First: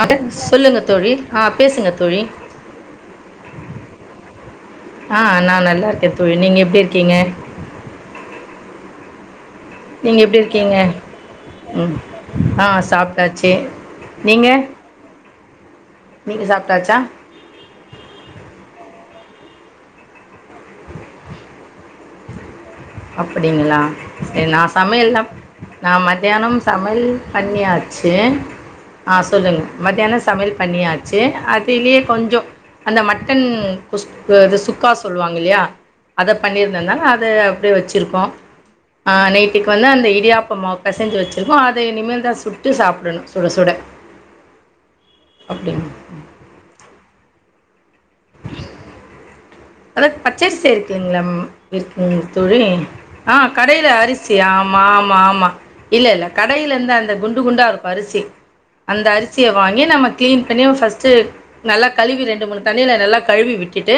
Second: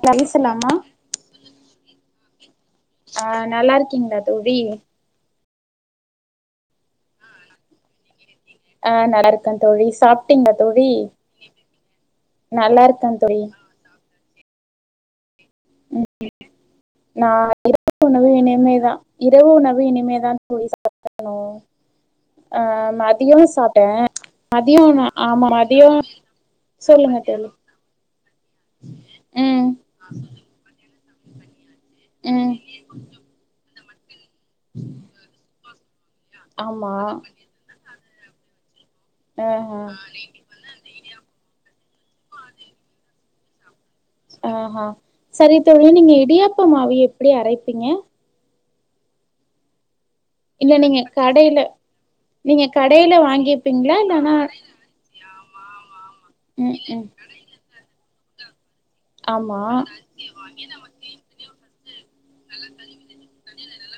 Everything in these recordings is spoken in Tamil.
ஆ பெட் சொல்லுங்க தோழி ஆஹ பேசுங்க தோழி அஹ நல்லா இருக்கீங்களா தோழி நா நல்லா இருக்க தோழி நீங்க எப்டி இருக்கீங்க ஆஹ் ந நீங்க எப்படி இருக்கீங்க ம் ஆஹ் நல்லா இருக்கே தோழி சாப்புட்டாச்சு நீங்க நீங்க உம் சாப்ட்டாச்சா நா உணவு இனையமேதா இரவு நவு இனிமேதான் போய் சாப்பிடணு அப்படிங்களா சாப்ட்டே சரி நா மதியோ சமையல்ல்ல ஆமா மதியோ நா மத்தியானம் சமையல் சொல்லுங்க தோழி பண்ணியாச்சு சூ ஆஹ் சொல்லுங்க ம் மத்தியான சமையல் பண்ணியா ச அ அதலையே கொஞ்சோ ம் அந்த மட்டன் ஸ இது சுக்கா சொல்லுவாங்க இல்லையா அத ஆமா பண்ணியிருந்தேந்தாலா அது வச்சிருக்கோ ஆஹ் நைட்டுக்கு ஆஹா வந்துந்த இடியாப்பம்மா பசஞ்சு வச்சிருக்கோ இனிமேல் தா சுட்டு சாப்பிடணு சுட சுட ஆஹ ஆஹ சரி தோழி அப்படிங்க நீங்க இடியாப்ப மாவிய எப்படி அரைப்பீங்க அத பச்சரிசி இல்ல நீங்க இருக்குதுங்களா கடைல இருக்குதுங்க தோழி நீங்க கடைல ஆ கடையில் வாங்கிப்பீங்களா இல்லனா அரிசி ஆமா ஆமா ஆமா இல்ல இல்ல ம் கடிலருந்து ம் அந்த குண்டு குண்ட இருக்கு பருசி அந்த அரிசிய ஆமா வாங்கி நம்ம கிளீன் பண்ணி ஃபர்ஸ்ட்ட் நலக் கழுவி ரண்டு மூணுண்ணில நல்ல கழுவிட்டு விட்டுட்டு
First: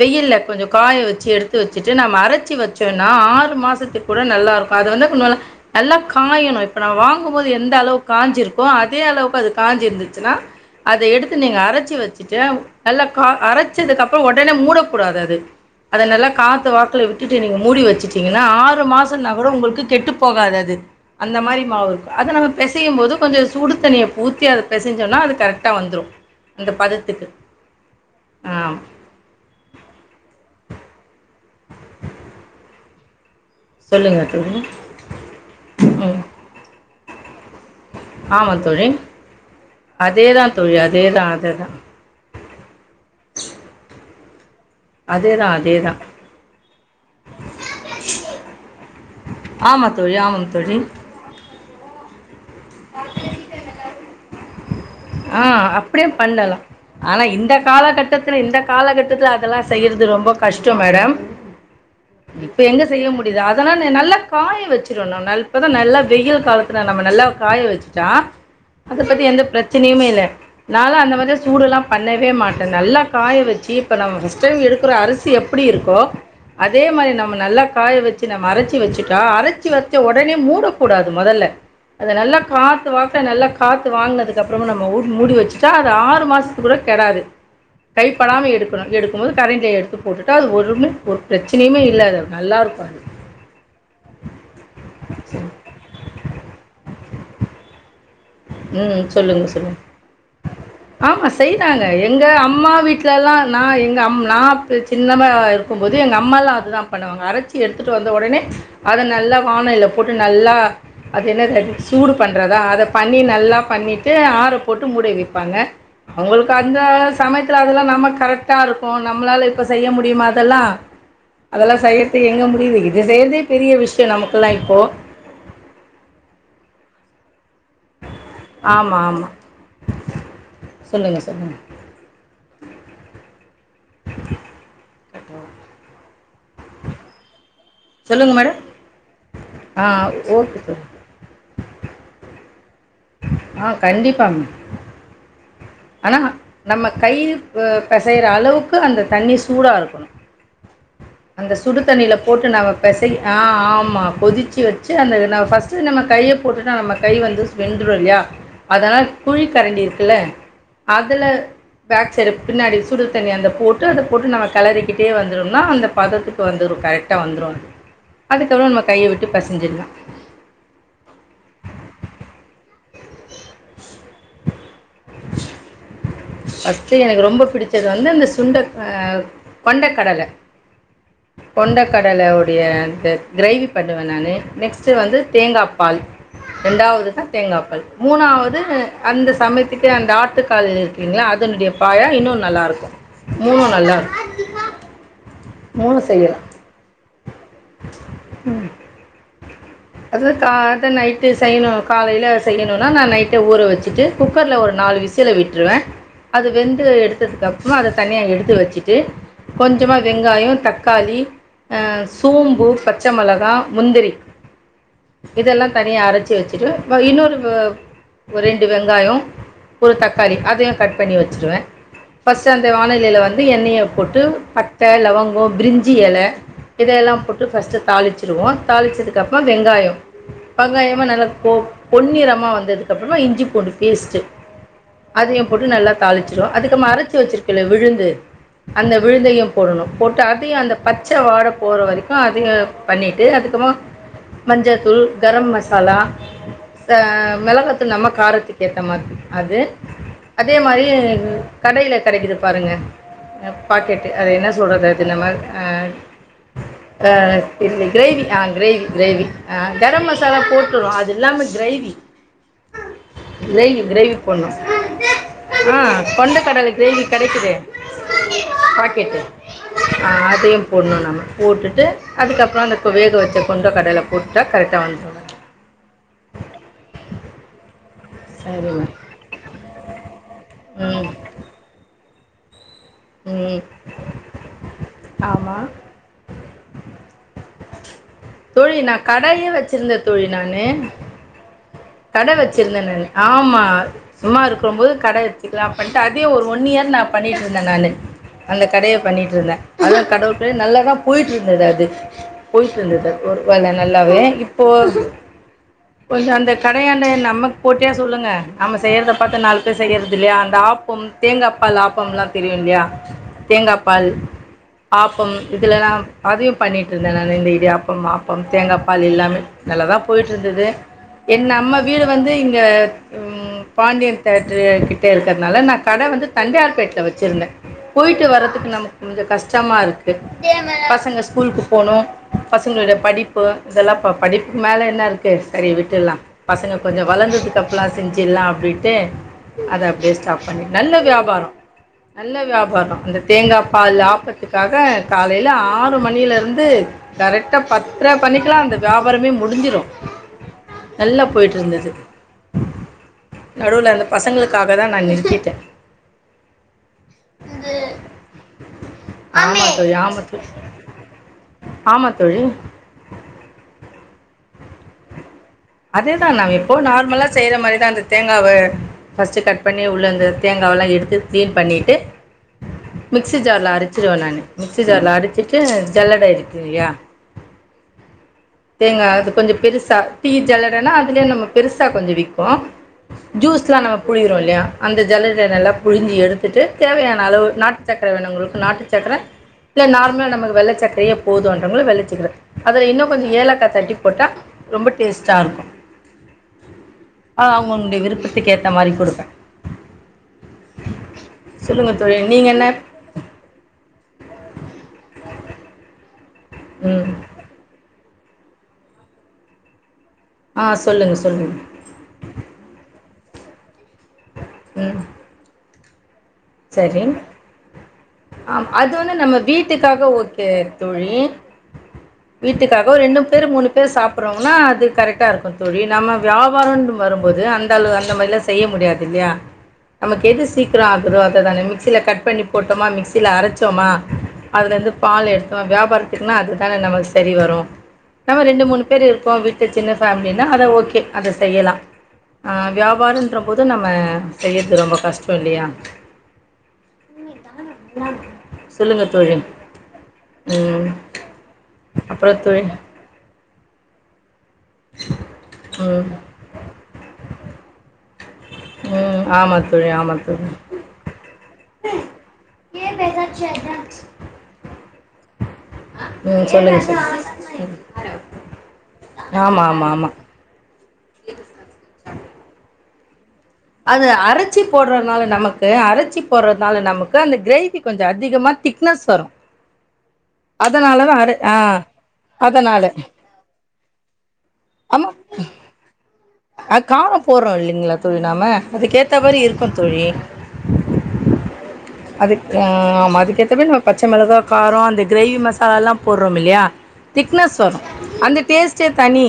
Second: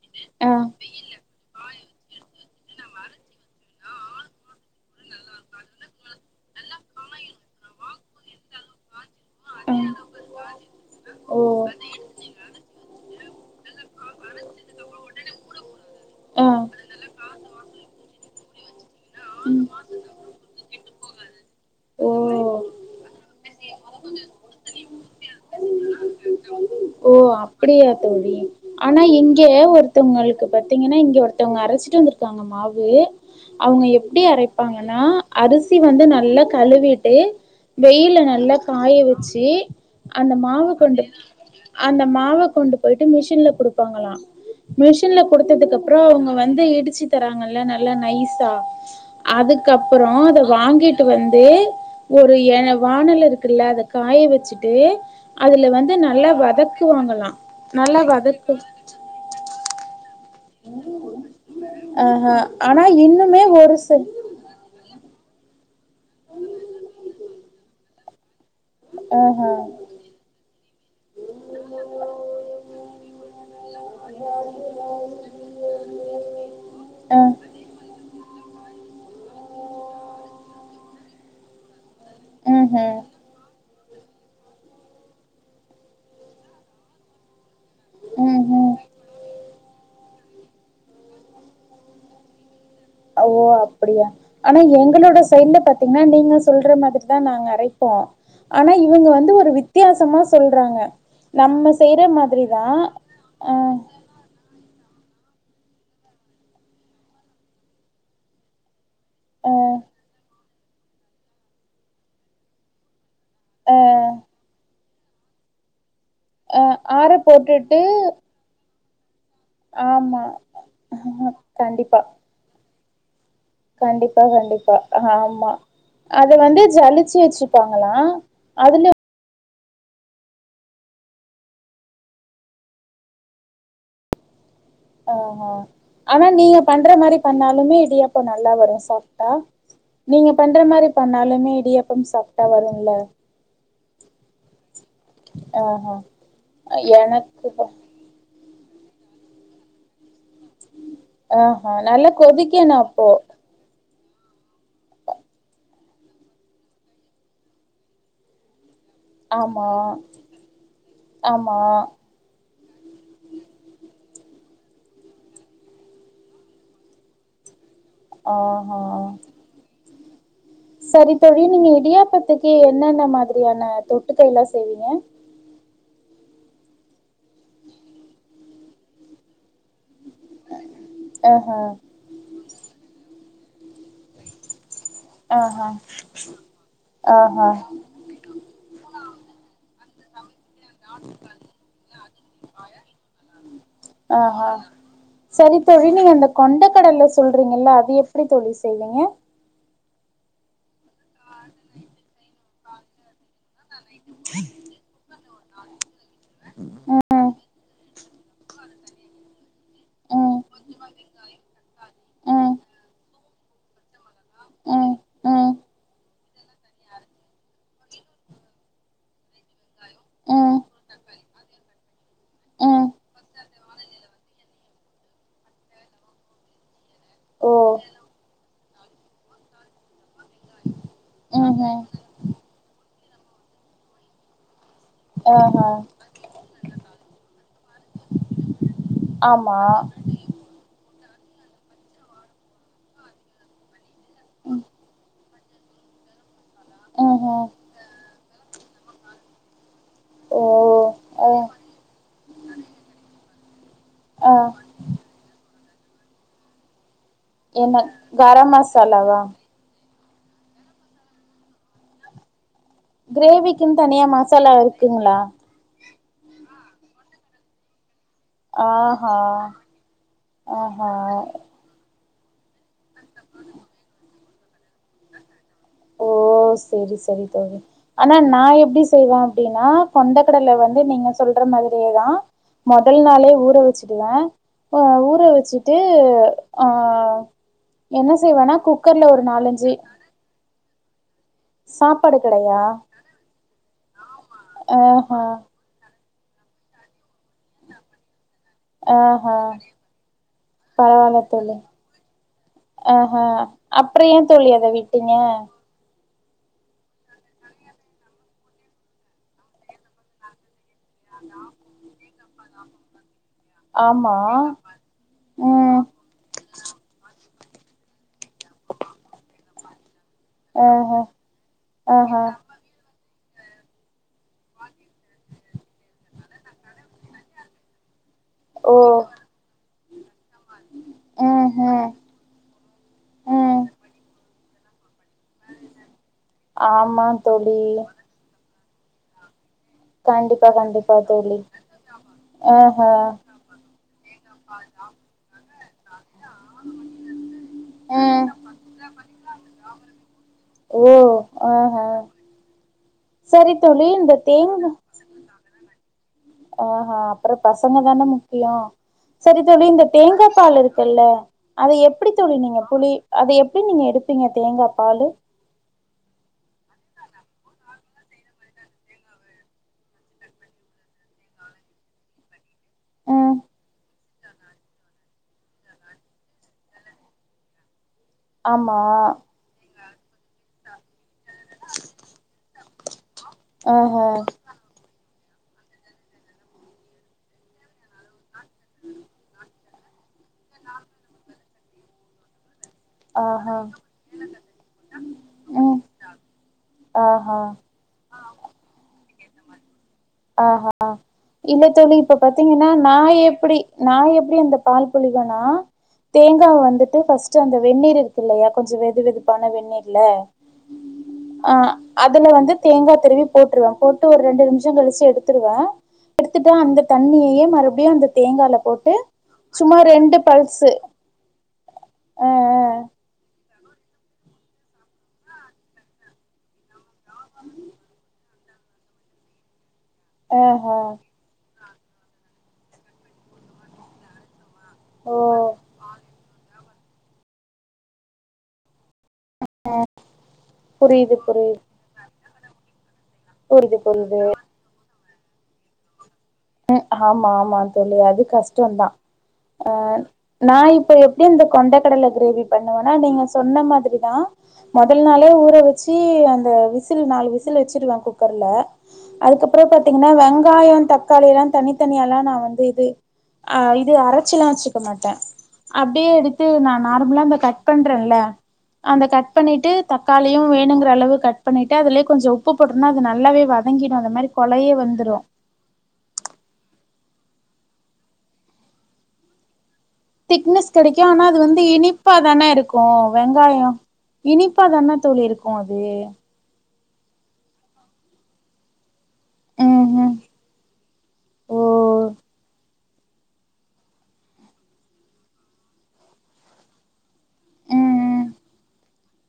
வெயில ஆ கொஞ்சோ காய வச்சு எடுத்து வச்ச ந அரைச்சி வச்சோம்னா ஆறு மாசத்து கூட நல்லா இருது வ நல்லா காயணு இப்ப ந வாங்குபோது எந்த அளவுக்கு காயஞ்சிருக்கோ அதே அளவுக்கு அது காஞ்சி இருந்துச்சுன்னா அத எடுத்து ஓ நீங்க அரச்சி வச்சுட்டு நல்லா க அரச்சதுக்கப்புறோ உடனே கூடாதது அத நல்லா ஆ காத்து வாக்கல விட்டுட்டு நீங்க மூடி வச்சுட்டீங்கன்னா ஆறு மாசோ நகரு உங்களுக்கு கெட்டு போகாது அது அந்த மாரி மாவு ஓ இருக்கு அத நம்ம பிசையு போது கொஞ்ச சுடு தண்ணியை ஊத்தி அத பிசைஞ்சோன்னா அது கரெக்டா வந்துரு அந்த பத ஓ அப்படியா தோழி ஆனா இங்க ஒரு த்தவங்களுக்கு பாத்தீங்கன்னா இங்க ஒருத்தவங்க அரைச்சிட்டு வந்திருக்காங்க மாவு அவங்க சொல்லுங்க எப்படி தோழி அரைப்பாங்கன்னா அரிசி வந்து ம் நல்லா கழுவிட்டு வெயில ஆமா நல்லா தோழி காய வச்சு அந்த அதேதா மாவு தோழி கொண்டு அதேதா அதேதா மாவ கொண்டு போயிட்டு மிஷின்ல குடுப்பாங்களா மிஷின்ல அதேதா குடுத்ததுக்கு அதேதா அப்புறோ அவங்க வந்து இடிச்சு தராங்கல்ல நல்ல நைஸா ஆமா அதுக்கப்பறோ தோழி அத ஆமாம் தோழி வாங்கிட்டு வந்து [unintelligible] வானல்ல இருக்குல்ல அதக் காய வச்சுட் டு ஆ அதுல வந்து அப்படியே நல்லா பண்ணலாம் வதக் ஆனா இந்த காலகட்டத்துல இந்த காலகட்டத்துல அதெல்லா செய்யறது ரொம்ப கஷ்டம் மேடம் ஆஹ இப்ப எங்க ஆனா செய்ய முடியுது இன்னுமே ஒரு அதனான சில நல்லா காய வச்சிருணு ந அப்பதா நல்லா வெயில் காலத்துல நம்ம நல்லா காய வச்சுட்டா அத பத்தி ஆஹ எந்த பிரச் ல்ல நால அந்த மாரி சூடு எல்லா பண்ணவே மாட்டே நல்லா காய வச்சு இப்ப நம் ஃப்ஸ்ட் டைம் எடுக்கிற அரிசி எப்படி இருக்கோ அதே மாரி ஆ நம்ம நல்லா காய வச்சு நம்ம அரச்சி வச்சுட்டா அரைச்சி வச்ச உடனே மூடக்கூடாது முதல்ல அத நல்லா காத்து ம்ஹூம் வாக்க நல்லாக் காத்து வாங்கினது அதுக்கப்புறமா நம்ம உட் மூடி வச்சுட்டா அது ஆறு மாசத்துக்கூட கெடாது கைப்படாம ம்ஹூம் எடுக்கணு எடுக்கும் போது கரண்டில எடுத் து போட்டுட்டா அது ஒருமே ஒரு பிரச்சனையுமே இல்ல அத நல்லா இருக் ஓ அப்படியா ஆனா எங்களோட சைட்ல பாத்தீங்கன்னா நீங்க சொல்ற மாதிரிதா நாங்க அரைப்போ ஆனா ம் இவங்க வந்து ஒரு சொல்லுங்கள் சொல்லுங்கள் வித்தியாசமா சொல்றாங்க ஆமா நம்ம செய்றாங்க. செய்யற எங்க மாதிரிதா அம்மா ஆஹ் சின்னதா இருக்கும் போது எங்க அம்மாலா அதுதா பண்ணுவாங்க அரைச்சி எடுத்துட்டு வந்த உடனே அத நல்லா வானலில் போட்டு நல்லா அது என்னது சூடு பண்றதா அதப் பண்ணி நல்லா பண்ணிட்டு ஆற போட்டு ட்டு மூடி வைப்பாங்க அவங்களுக்கு அ அந்த ஆற சமயத்துல போட்டுட்டு அதெல்லாம் நமக்கு கரெக்டா இருக் நம்மளால இப்ப செய்ய ஆமா முடியுமா அதல்லாம் அதல்லாம் கண்டிப்பா செய்யறதுக்கு எங்க முடிது இது செய்றதே கண்டிப்பா கண்டிப்பா ஆமா அது வந்து ஜலித் சு வச் பாங்களாம் அதுல ஆமா, ஆமா. சொல்லுங்க சொல்லுங்க ஆஹ ஆனா நீங்க பண்ற மாரி பண்ணா ணாலுமே இடியாப்பம் சொல்லுங்க நல்லா மேடம். வரும் சாஃப்ட்டா ஆ நீங்க பண்ற ஓகே. சார். மாரி பண்ணாலுமே இடியாப்பம் சாஃப்ட்டா வரும்ல ஆஹ் கண்டிப்பாமா ஆனா நம்ம கை எனக்கு பு பெசையற அளவுக் க்கு அந்த தண்ணி சூடா இருக்கணும் அந்த ஆஹா நல்லா சுடுதண்ணில போட்டு நம கொதிக்கணு அப்போ பெசை ஆஹ் ஆமா கொதிச்சு வச்சு அந்த நம்ம ஃபர்ஸ்ட் நம்ம கைய போட்டுட்டா நம்ம கை வந்து வெந்துடு இல்லையா அதனால குழி ஆமா கரண்டி இருக்குல்ல அதுல ஆமா பேக்சைடு பின்னாடி சுடு தண்ணி அந்த போட்டு [unintelligible] போட்டு நம்ம கலறிக்கிட்டே வந்துரும்னா அந்த பதத்துக்கு வந்துரு கரெக்டா வந்துறும் அதுக்கப்புறம் ஆஹா நம்ம கைய விட்டு பெசசிட்லாம் சரி தோழி நீங்க இடியாப்பத்துக்கு என்னென்ன மாதிரியான தொட்டுகைலா செய்வீங்க ஃபஸ்ட் எனக்கு ரொம்ப புடிச்சது வந்து அந்த சுண்ட கொண்டக் கடல ஆஹா கொண்ட கடல உடைய அந்த கிரேவி பண்ணுவேன் நானு நெக்ஸ்ட் நெக்ஸ்ட் வந்து தேங்கா ஆஹா பால் ரெண்டாவது தான் ஆஹா தேங்காய் பால் மூணாவது அந்த சம க்கு அந்த ஆட்டுக் கால் இருக்குங்ளயா அதனுடைய பாயா இன்னும் நல்லாருக்கும் மூணும் நல்லாருக்கும் மூணும் இந்த செய்யலாம் கொண்ட கடல சொல்றீங்கல்ல அது எப்டி தோழி செய்வீங்க அது தா நைட்டு செய்யணும் காலேல செய்யணுனா நா நைட்டே ஊற வச்சு ட்டு குக்கர்ல ஒரு நாலு விசில் சில விட்ருவே அது வெந்து எடுத்ததுக்கு அப்ற அத தனியா எடுத்து வச்சுட்டு கொஞ்சமா ம் வெங்காயோ தக்காளி ஆ ம் சூம்பு பச்ச மெளகா முந்திரி ம் ம் இதெல்லா தனியா அரைச் சு வச்சிட்டு ப இன்னொரு ஆ ஒரு ரெண்டு வெங்காயோ ஒரு தக்காளி ம் அதையு கட் பண்ணி வச்சிருவே ஃபஸ்ட் அந்த ம் வாணலில வந்து எண்ணெய போட்டு பட்ட லவங்க பிரிஞ்சி இல இதையெல்லா போட்டு ஓ ஃபஸ்ட்டு தாளிச்சுடுவோ தாளிச்சதுக்க அப்றோ வெங்காயோ வெங்காயமு நல்லா பொ ம்ஹும் பொன்னிறமாக வந்ததுக்கப்றமா இஞ்சி பூண்டு பேஸ்ட்டு அதையு போட்டு ஆஹா நல்லா தாளிச்சுருவோ அதுக்கு அரை ச்சுருக்க [unintelligible] விழுது அந்த விழுதையு ஆமா போடணு போட்டு ட்டு அதையு அந்த பச்ச வாட போற வரைக்கு அது பண்ணிட்டு அதுக்கப்பமா மஞ்சத் தூள் கரம் மசாலா ஆ ம்ஹும் மெளகா தூள் நம்ம காரத்துக்கு ஏத்த மாரி அது ஓ அதே மாரி ஆ கடைல கெடைக்குது பாருங்க பாக்கெட்டு அத ஆ என்ன சொல்றது ஆ ஆ என்ன இல்ல கிரேவி ஆ கரம் கிரேவி மசாலாவா கிரேவி ஆ கரம் மசாலா போட்டுறோ அது இல்லாம கிரேவி கிரேவிக்குன் கிரேவி தனியா கிரேவி மசாலா இருக்குங்ளா கொண்டக்கடல கிரேவி கெடைக்குதே ஆ ஹான் ஆ அதையு போடணு நம்ம போட்டுட்டு அதுக்கப்ற அந்த தோ வேகவச்ச கொண்ட கடல போட்டு கரெக்டா வந்துரு ஓ செரி செரி தோழி ஆனா நா எப்டி சரிம்மா செய்வே அப்டின்னா கொண்ட கடல வந்து நீங்க ம் சொல்ற மாதிரியேதா மொதல் நாளே ஊற ம் வச்சுடுவே ஆ ஊற ஆமாம் வச்சுட்டு ஆ என்ன செய்வேன்னா தோழி நா குக்கர்ல ஒரு கடையே நாலஞ்சு வச்சிருந்த தோழி நானு சாப்பாடு கடை கெடையா வச்சிருந்தேன் ஆமா சும்மா இருக்கும் போது கடை ஆஹா வச்சுக்கலாம் அப் அதே ஒரு ஒன் இயர் நான் பண்ணிட்டு இருந்தேன் நானு அந்த கடையை பண்ணிட்டு ஆஹா இருந்தேன் அது கடவுள் நல்லாதான் பரவால்ல போயிட்டு தோழி இருந்தது அது போயிட்டு இருந்தது ஆஹா ஒரு வேலை அப்றோ ஏ நல்லாவே தோழி இப்போ அத விட்டீங்க கொஞ்சம் அந்த கடையாண்டு நமக்கு போட்டியாக சொல்லுங்க நம்ம செய்றத பாத்து நாலு பேரு செய்றது இல்லயா அந்த ஆப் ஆப்பம் தேங்காய்ப்பால் ஆப்பம் எல்லா தெரியும் இல்லயா தேங்காய்பால் ஆமா ஆப்பம் ம் இதெல்லாம் அதையும் பண்ணிட்டு இருந்தேன் நான் இந்த இடியாப்பம் ஆப்பம் தேங்காய் பால் எல்லாமே நல்ல தான் போய்ட்டு இருந்தது ஆஹா என்ன நம்ம வீடு ஆஹா வந்து இங்க உம் பாண்டியன் தேட்டர் கிட்ட இருக்கிறதுனால நான் கடை வந்து தண்டையார்பேட்டல வச்சிருந்தேன் போயி்ட்டு ஓ வறதுக்கு நமக்கு கொஞ்சம் கஷ்டமாக இருக்குது பசங்க ம் ஸ்கூலுக்கு ம் போனும் பசங்களுடைய படிப்பு ம் இதெல்லாம் பாக்கணும் மேல என்ன இருக்கு சரி விட்டுல்லாம் பசங்க ஆமா கொஞ்சம் தோழி வளர்ந்ததுக்கு அப்பல்லாம் செஞ்சு நான் அப்டின்டு அத அப்டியே ஸ்டாப் கண்டிப்பா பண்ணி கண்டிப்பா நல்ல தோழி வியாபாரம் நல்ல ஆஹ வியாபாரம் அந்த தேங்காய் பால் ஆப்பத்துக்காக காலையில ஆ ரு மணியில இருந்து கரெக்டா பத்திர ம் பணிக்கெலாம் அந்த வியாபாரமே முடிஞ்சிரும் ஓ நல்லா போய்ட்டு ஆஹ இருந்தது சரி தோழி நடுவுல இந்த பசங்களுக்காக தான் நான் நிறுத்திட்டே ஆஹ்ஹ அப்புறம் பசங்க தானே முக்கியம் சரி தோழி ஆமா இந்த ஆமா தேங்காய் தோழி பால் இருக்குல்ல அதை எப்படி தோழி நீங்க புளி அதை எப்படி நீங்க எடு இருப்பீங்க தேங்காய் பால் அதேதான் நான் எப்போ நார்மலா செய்யற மாதிரிதான் அந்த தேங்காவை பர்ஸ்ட் கட் பண்ணி உள்ள இந்த தேங்காவ எல்லாம் எடுத்து கிளீன் பண்ணிட்டு ம் மிக்சி ஜார்ல அடிச்சிடுவேன் நான் மிக்சி ஜார்ல அடிச்சிட்டு ஜல்லட இருக்கு இல்லியா ஆமா தேங்கா அது கொஞ்சம் பெருசு டீ ஜல்லடனா அதுலயே நம்ம பெருசா கொஞ்சம் விக்கும் ஜூஸ் எல்லாம் ஆஹ நம்ம புளியோரோம் இல்லையா அந்த ஜல்லட எல்லாம் புழிஞ்சி எடுத்துட்டு தேவையான அளவு நாட்டு சக்கர வேணும்ங்களுக்கு நாட்டு சக்கர நார்மலான நமக்கு வெள்ளச்சக்கரய போதும் வெள்ளச்சக்கிற அதல கொஞ்சம் ஆஹ ஏலாக்காய் தட்டி போட்டா ரொம்ப டேஸ்ட்டாக இருக்கும் ம் ஆஹ ஆ அது அவுங்களுடைய விருப்பத்துக்கு ஏற்ற மாதிரி கொடுப்பேன் ஆஹா இல்ல சொல்லுங்க தோழி இப்ப நீங்க என்ன பாத்தீங்கன்னா நா எப்டி நா எப்டி அந்த பால் புழிவேனா தேங்கா வந்துட்டு ம் ஃபஸ்ட் அந்த வெந்நீர் இருக் இல்லயா கொஞ்சம் வெது வெதுப்பான வெந்நீர் ல ஆ சொல்லுங்க ஆ சொல்லுங்க அதுல வந்து தேங்கா திருவி போட்ருவ போட் ட்டு ஒரு ரெண்டு நிமிஷ ம் கழிச்சு வ எடுத்துட்டா அந்த சரி தண்ணியயே மறுபடியு அந்த தேங்கால ஆ அது போட்டு வந்து நம்ம சும்மா வீட்டுக்காக ரெண்டு ஓகே பல்ஸ் தோழி ஆ ஆ ல சாப்புட்றோனா அது கரெக்ட்டா இருக்கு தோழி நம்ம வியாவாரன்ற வரும்போது அந்த அள அந்த மாரிலா செய்ய முடியாது இல்லயா நமக்கு ஆ எது சீக்கிர ஆகு தானே மிக்சியில கட் பண்ணி போட்டோமா மிக்சியில அரச்சோமா அதுலேருந்து ஓ பால் எடுத்தோ வியாாரத்துக்குன்னா அது அது நம்மளுக்கு செரி வரு நம்ம ரெண்டு மூணு பேரு இருக் இப்போ விட்டு சின்ன ஃபேமிலினா அத ஓகே புரியுது அத புரியுது செய்யலா ஆ வியாப் வ்வாருன்ற போது புரியுது நம்ம புரியுது செய்யறது ரொம்ப கஷ்டோ சொல்லியா ம் ஆமா ஆமா சொல்லு அது கஷ்ட தா சொல்லுங்கள் தோழி ஆ நா ம் இப்ப எப்டி இந்த கொண்ட கடல அப்புறம் கிரேவி தோழி பண்ணுவேன்னா நீங்க சொன்ன மாதிரி தா மொதல் நாளே ஊற வச்சி ம் அந்த விசில் நாலு விசில் வச்சிறலா குக்கர்ல ம் ஆமா அதுக்கப்பற தோழி பாத்தீங்கன்னா ஆமா தோழி வெங்காயம் த அப்டியெல்லா தனித்தனியா ல்லா நா வந்து இது ஆ இது அரைச்சுயெல்லா வச்சு மாட்டே அப்டியே எடுத்து ம் நா சொல்லுங்க தோழி நார்மலா இந்த கட் பண்றேன்ல அந்த கட் ஆமா பண்ணிட்டு ஆமா ஆமா தக்காளியு வேணுங் ஓரளவு கட் பண்ணிட்டு அதுலியே கொஞ்சோ உப்பு போட்டுறனா அது நல்லாவே வதங்கிடு அது அந்த மாரி அரச்சி கொழைய வந்துரு போட்றதுனால நமக்கு அரச்சி போட்றதுனால நமக்கு அந்த கிரேவி கொஞ்சோ அதிகமா திக்னஸ் வரு திக்னஸ் கெடைக்கு அதனாலதா ஆனா அர அது ஆ வந்து இனிப்பாதானே இருக்கு அதனால வெங்காய இனிப்பா தான தோழி இருக்கு அது ஆ காரம் போட்றோயில்லிங்களா தோழி நாம அதுக்கேத் தமாரி இருக்கு ம் தோழி ம் ஓ அதுக்குதா ஆ ஆமா அதுக்கேத்த மாரி நம்ம பச்சை மிளகா காரோ அந்த கிரேவி மசாலா எல்லா போடுறோ இல்லையா திக்னஸ் வரு ம் ம் அந்த டேஸ்ட்டே தனி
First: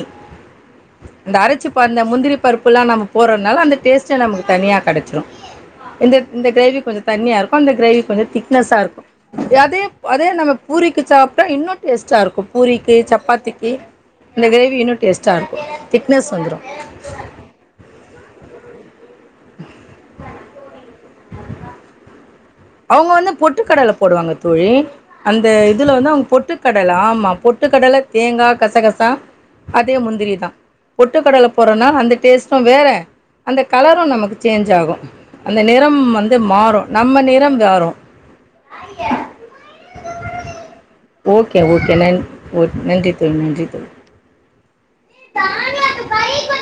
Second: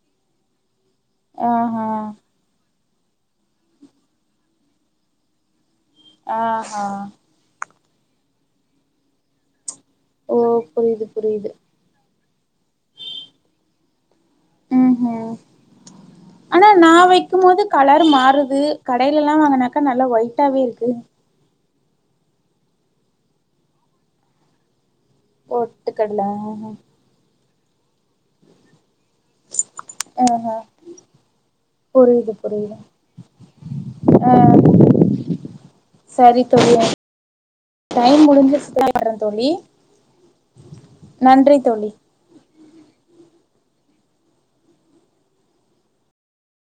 அந்த அரச்சு ஆஹா பன்ன முந்திரி பருப்பு புல்லா நம்ம போடறனால அந்த டேஸ்டே நமக்கு தனியா கெடச்சிரு இந்த இந்த கிரேவி ஆஹா கொஞ்சோ தண்ணியா இருக்கு அந்த கிரேவி கொஞ்சோ திக்னஸ்ஸா இருக்கு அது எ அதே ஓ நம்ம பூரிக்கு புரியுது சாப்டா புரியுது இன்னு டேஸ்ட்டா இருக்கு பூரிக்கு சப்பாத்திக்கு இந்த கிரேவி ம் இன்னும் ஹும் டேஸ்ட்டாக இருக்கும் திக்னஸ் வந்துடும் ஆனா நா வெக்கும்போது கலர் மாறுது கடையில எல்லா வாங்குனாக்கா நல்லா ஒயிட்டாவே இருக்கு அவுங்க வந்து பொட்டுக்கடல போடுவாங்க தோழி அந்த இதுல வந்து பொட்டுக்கடல அவுங்க பொட்டுக்கடல ஆமா பொட்டு பொட்டுக் கடல தேங்கா கசக தா அதே முந்திரிதா பொட்டுக் கடல போடுறுனால அந்த புரியுது டேஸ்டும் புரியுது வேற அந்த கலரும் நமக்கு சேஞ்சாகு அந்த நிறம் வந்து சரி தோழி மாறு நம்ம நிறம் மாறும் டைம் முடிஞ்சு [inaudible] தோழி நன்றி ஓகே தோழி நன் ஓகே நன்றி தோழி நன்றி தோழி